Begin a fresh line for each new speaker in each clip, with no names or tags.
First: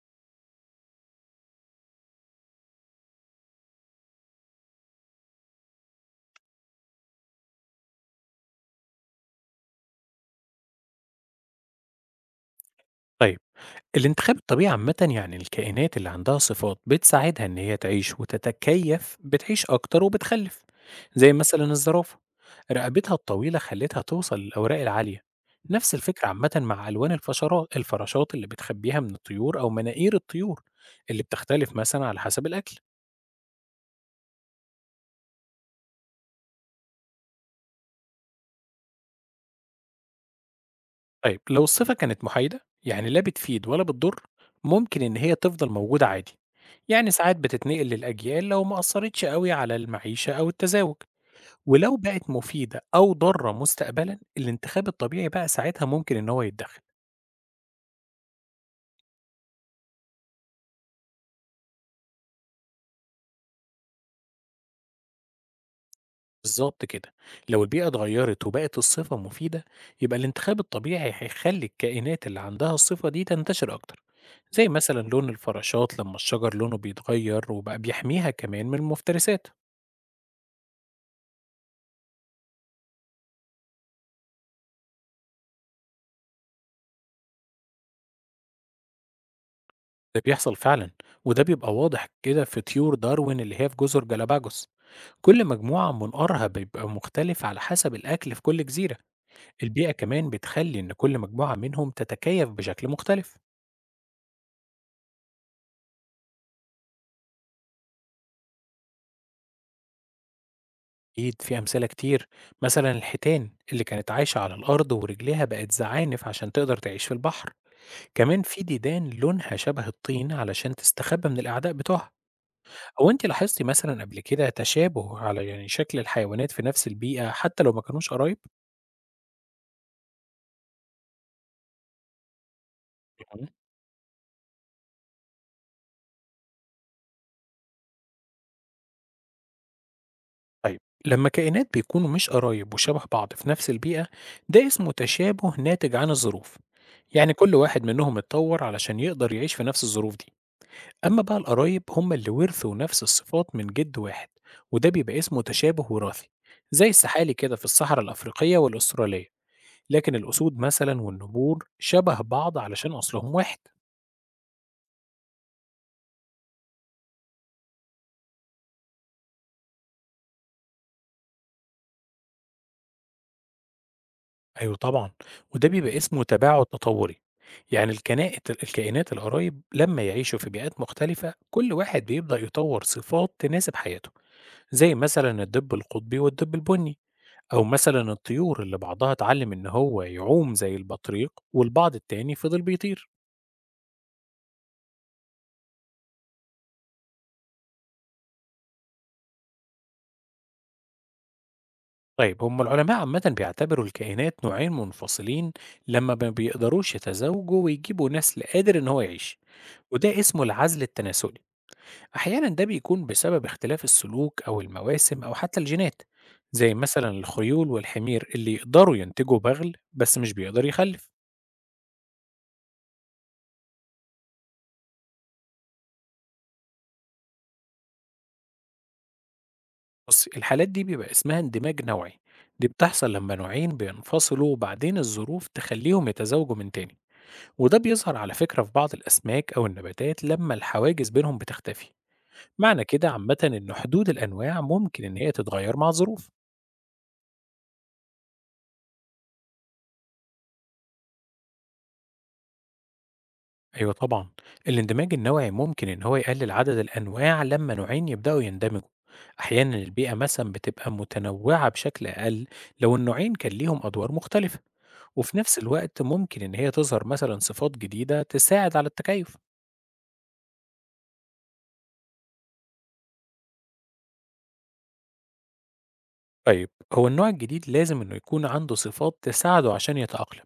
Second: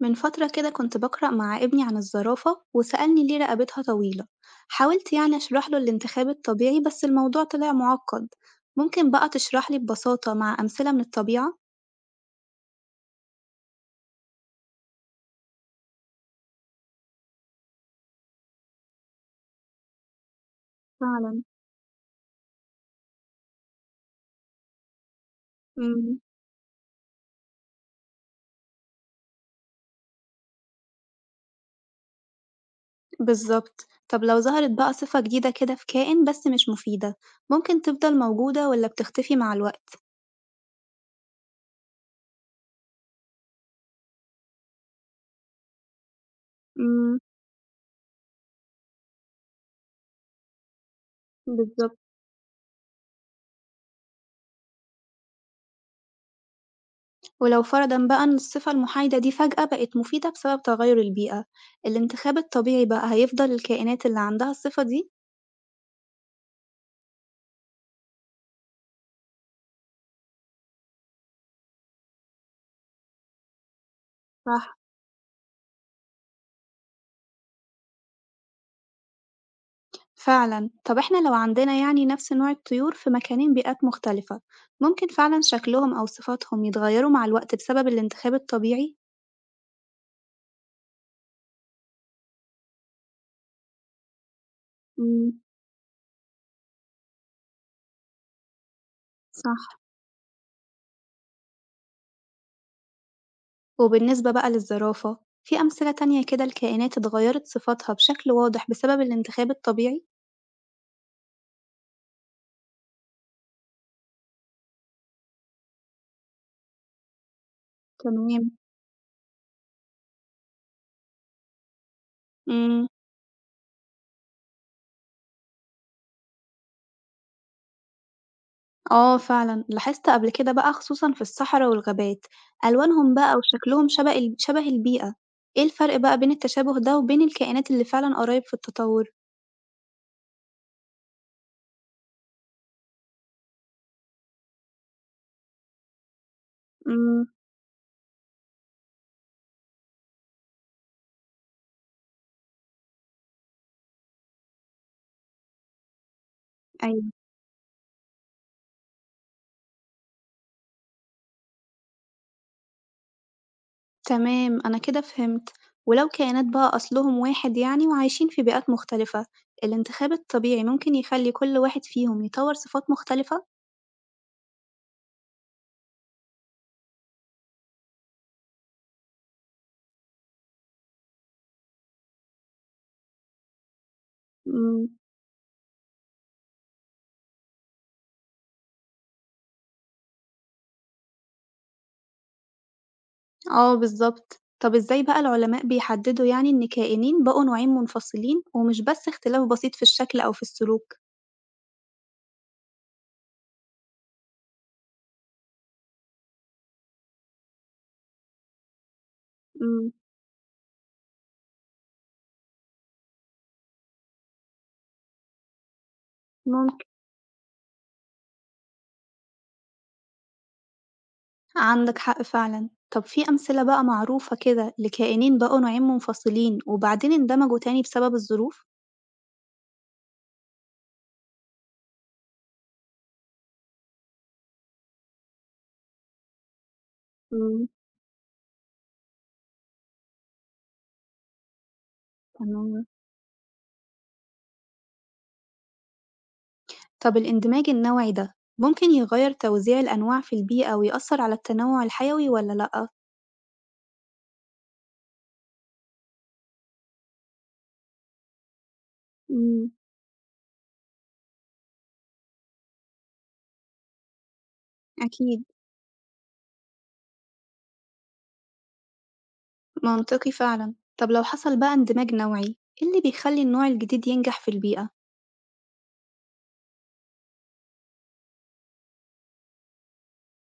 من فترة كده كنت بقرأ مع ابني عن الزرافة وسألني ليه رقبتها طويلة. حاولت أشرح له الانتخاب الطبيعي، بس الموضوع طلع معقد. ممكن بقى تشرح لي ببساطة مع أمثلة من الطبيعة؟
طيب. الانتخاب الطبيعي عامة يعني الكائنات اللي عندها صفات بتساعدها إن هي تعيش وتتكيف بتعيش أكتر وبتخلف. زي
فعلا.
مثلا الزرافة، رقبتها الطويلة خلتها توصل للأوراق العالية. نفس
مم.
الفكرة عامة مع ألوان الفراشات اللي بتخبيها من الطيور، أو مناقير الطيور اللي بتختلف مثلا على حسب الأكل.
بالظبط. طب لو ظهرت بقى صفة جديدة كده في كائن بس مش مفيدة، ممكن تفضل موجودة ولا بتختفي مع الوقت؟
طيب لو الصفة كانت محايدة، يعني لا بتفيد ولا بتضر، ممكن إن هي تفضل موجودة عادي. يعني
مم.
ساعات بتتنقل للأجيال لو ما أثرتش قوي على المعيشة أو التزاوج. ولو
بالظبط.
بقت مفيدة أو ضارة مستقبلًا، الانتخاب الطبيعي بقى ساعتها ممكن إن هو يتدخل.
ولو فرضا بقى إن الصفة المحايدة دي فجأة بقت مفيدة بسبب تغير البيئة، الانتخاب الطبيعي بقى هيفضل الكائنات اللي عندها الصفة دي؟
بالضبط كده، لو البيئة اتغيرت وبقت الصفة مفيدة، يبقى الانتخاب الطبيعي هيخلّي الكائنات اللي عندها الصفة دي تنتشر أكتر. زي
صح.
مثلًا لون الفراشات لمّا الشجر لونه بيتغير وبقى بيحميها كمان من المفترسات.
فعلا. طب احنا لو عندنا نفس نوع الطيور في مكانين بيئات مختلفة، ممكن فعلا شكلهم أو صفاتهم يتغيروا مع الوقت بسبب الانتخاب الطبيعي؟
ده بيحصل فعلًا، وده بيبقى واضح كده في طيور داروين اللي هي في جزر جالاباجوس.
مم،
كل مجموعة من قرها بيبقى مختلف على حسب الأكل في كل جزيرة.
صح.
البيئة كمان بتخلي إن كل مجموعة منهم تتكيف بشكل مختلف.
وبالنسبة بقى للزرافة، في أمثلة تانية كده الكائنات اتغيرت صفاتها بشكل واضح بسبب الانتخاب الطبيعي؟
أكيد في أمثلة كتير. مثلا الحيتان اللي كانت عايشة على الأرض ورجليها بقت زعانف عشان تقدر تعيش في البحر. كمان
تمام.
في ديدان لونها شبه الطين علشان تستخبى من الأعداء بتوعها.
مم.
أو أنت لاحظتي مثلا قبل كده تشابه على يعني شكل الحيوانات في نفس البيئة حتى لو ما كانوش قرايب؟
اه، فعلا لاحظت قبل كده بقى، خصوصا في الصحراء والغابات، ألوانهم بقى وشكلهم شبه شبه البيئة. ايه الفرق بقى بين التشابه ده وبين الكائنات اللي فعلا قريب في التطور؟
طيب، لما كائنات بيكونوا مش قرايب وشبه بعض في نفس البيئة، ده اسمه تشابه ناتج عن الظروف.
مم.
يعني كل واحد منهم اتطور علشان يقدر يعيش في نفس الظروف دي. أما بقى القرايب هم اللي ورثوا نفس الصفات من جد واحد، وده بيبقى اسمه تشابه وراثي، زي
أيوة.
السحالي كده في الصحراء الأفريقية والأسترالية. لكن الأسود مثلا والنبور شبه بعض علشان أصلهم واحد.
تمام، أنا كده فهمت. ولو كائنات بقى أصلهم واحد وعايشين في بيئات مختلفة، الانتخاب الطبيعي ممكن يخلي كل واحد فيهم يطور صفات مختلفة؟
أيوه طبعًا، وده بيبقى اسمه تباعد تطوّري. يعني الكائنات القرايب لمّا يعيشوا في بيئات مختلفة كل واحد بيبدأ يطوّر صفات تناسب حياته،
مم.
زي مثلًا الدب القطبي والدب البني، أو مثلًا الطيور اللي بعضها اتعلم إن هو يعوم زي البطريق والبعض التاني فضل بيطير.
اه، بالظبط. طب ازاي بقى العلماء بيحددوا إن كائنين بقوا نوعين منفصلين، ومش بس اختلاف بسيط في الشكل أو في السلوك؟
طيب، هم العلماء عامةً بيعتبروا الكائنات نوعين منفصلين لمّا ما بيقدروش يتزاوجوا ويجيبوا نسل قادر إن هو يعيش،
مم.
وده اسمه العزل التناسلي. أحيانا ده بيكون بسبب اختلاف السلوك أو المواسم أو حتى الجينات، زي
ممكن.
مثلا الخيول والحمير اللي يقدروا ينتجوا بغل بس مش بيقدر يخلف.
عندك حق فعلا. طب في أمثلة بقى معروفة كده لكائنين بقوا نوعين منفصلين وبعدين اندمجوا تاني بسبب الظروف؟
بص، الحالات دي بيبقى اسمها اندماج نوعي. دي بتحصل لما نوعين بينفصلوا وبعدين الظروف تخليهم يتزاوجوا من تاني.
مم.
وده بيظهر على فكرة في بعض الأسماك أو النباتات لما الحواجز بينهم بتختفي. معنى
تمام.
كده عامة إن حدود الأنواع ممكن إن هي تتغير مع الظروف.
طب الاندماج النوعي ده ممكن يغير توزيع الأنواع في البيئة ويأثر على التنوع الحيوي ولا لأ؟
أيوه طبعًا، الاندماج النوعي ممكن إن هو يقلل عدد الأنواع لمّا نوعين يبدأوا يندمجوا.
إمم،
أحيانًا البيئة مثلًا بتبقى متنوعة بشكل أقل لو النوعين كان ليهم أدوار مختلفة، وفي
أكيد.
نفس الوقت ممكن إن هي تظهر مثلًا صفات جديدة تساعد على التكيف.
منطقي فعلًا. طب لو حصل بقى اندماج نوعي، إيه اللي بيخلي النوع الجديد ينجح في البيئة؟
طيب، هو النوع الجديد لازم إنه يكون عنده صفات تساعده عشان يتأقلم،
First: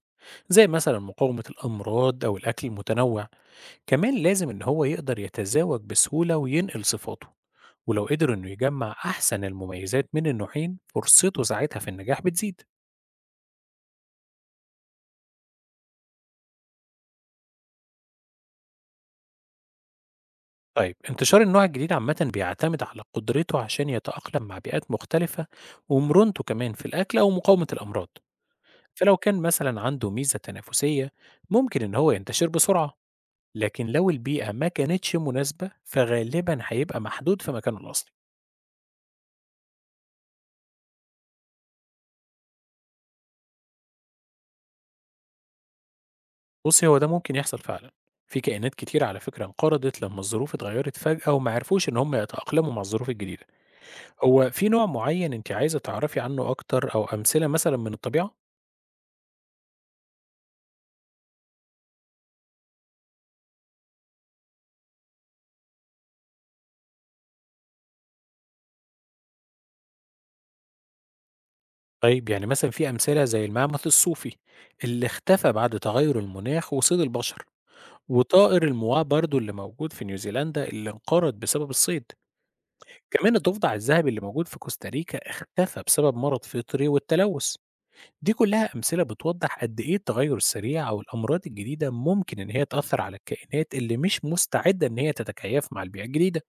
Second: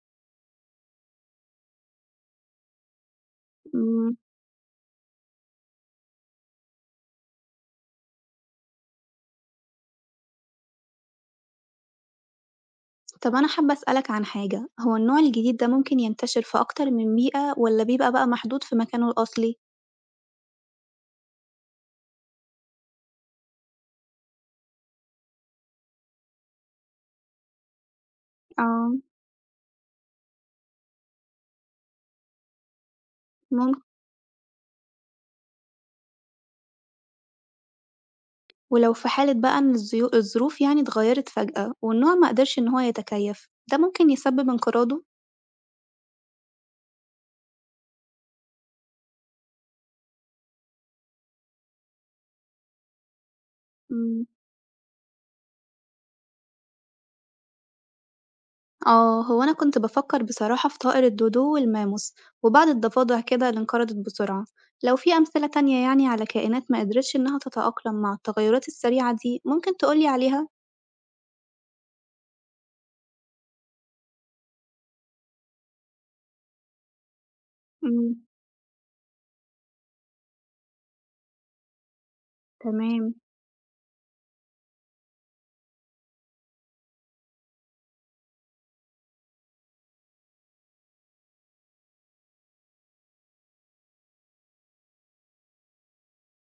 زي مثلًا مقاومة الأمراض أو الأكل المتنوع.
إمم.
كمان لازم إن هو يقدر يتزاوج بسهولة وينقل صفاته. ولو قدر إنه يجمع أحسن المميزات من النوعين فرصته ساعتها في النجاح بتزيد.
طب أنا حابة أسألك عن حاجة، هو النوع الجديد ده ممكن ينتشر في أكتر من بيئة ولا بيبقى بقى محدود في مكانه الأصلي؟
طيب، انتشار النوع الجديد عامة بيعتمد على قدرته عشان يتأقلم مع بيئات مختلفة، ومرونته كمان في الأكل أو مقاومة الأمراض.
آه.
فلو كان مثلا عنده ميزة تنافسية ممكن إن هو ينتشر بسرعة.
ممكن.
لكن لو البيئة ما كانتش مناسبة فغالبا هيبقى محدود في مكانه الأصلي.
ولو في حالة بقى إن الظروف اتغيرت فجأة والنوع ما قدرش إن هو يتكيف، ده ممكن يسبب انقراضه؟
بصي، هو ده ممكن يحصل فعلا. في كائنات كتير على فكرة انقرضت لما الظروف اتغيرت فجأة وما عرفوش إن هم يتأقلموا مع الظروف الجديدة.
إمم.
هو في نوع معين أنتِ عايزة تعرفي عنه أكتر أو أمثلة مثلًا من الطبيعة؟
آه، هو أنا كنت بفكر بصراحة في طائر الدودو والماموس وبعض الضفادع كده اللي انقرضت بسرعة. لو في أمثلة تانية على كائنات ما قدرتش إنها تتأقلم مع التغيرات السريعة دي، ممكن تقولي عليها؟
طيب يعني مثلًا في أمثلة زي المعمل الصوفي اللي اختفى بعد تغير المناخ وصيد البشر،
مم.
وطائر المواه برضه اللي موجود في نيوزيلندا اللي انقرض بسبب الصيد،
تمام.
كمان الضفدع الذهبي اللي موجود في كوستاريكا اختفى بسبب مرض فطري والتلوث. دي كلها أمثلة بتوضح قد إيه التغير السريع أو الأمراض الجديدة ممكن إن هي تأثر على الكائنات اللي مش مستعدة إن هي تتكيف مع البيئة الجديدة.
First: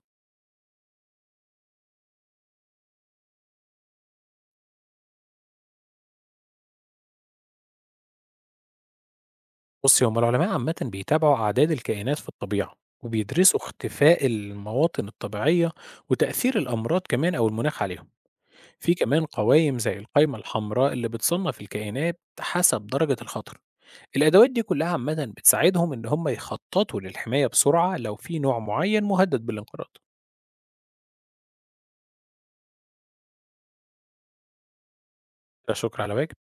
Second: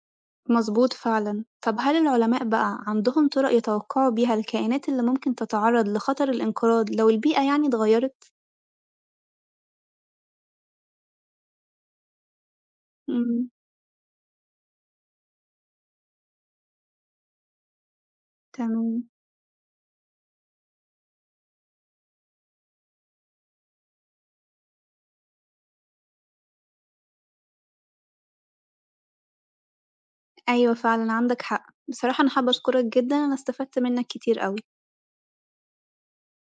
مظبوط فعلا. طب هل العلماء بقى عندهم طرق يتوقعوا بيها الكائنات اللي ممكن تتعرض لخطر الانقراض لو البيئة اتغيرت؟
بصي، هما العلماء عامة بيتابعوا أعداد الكائنات في الطبيعة،
مم.
وبيدرسوا اختفاء المواطن الطبيعية وتأثير الأمراض كمان أو المناخ عليهم. في
تمام.
كمان قوائم زي القائمة الحمراء اللي بتصنف الكائنات حسب درجة الخطر. الأدوات دي كلها عامة بتساعدهم إن هما يخططوا للحماية بسرعة لو في نوع معين مهدد بالانقراض.
أيوة فعلا عندك حق. بصراحة أنا حابة أشكرك جدا، أنا استفدت منك كتير أوي.
لا شكر على واجب.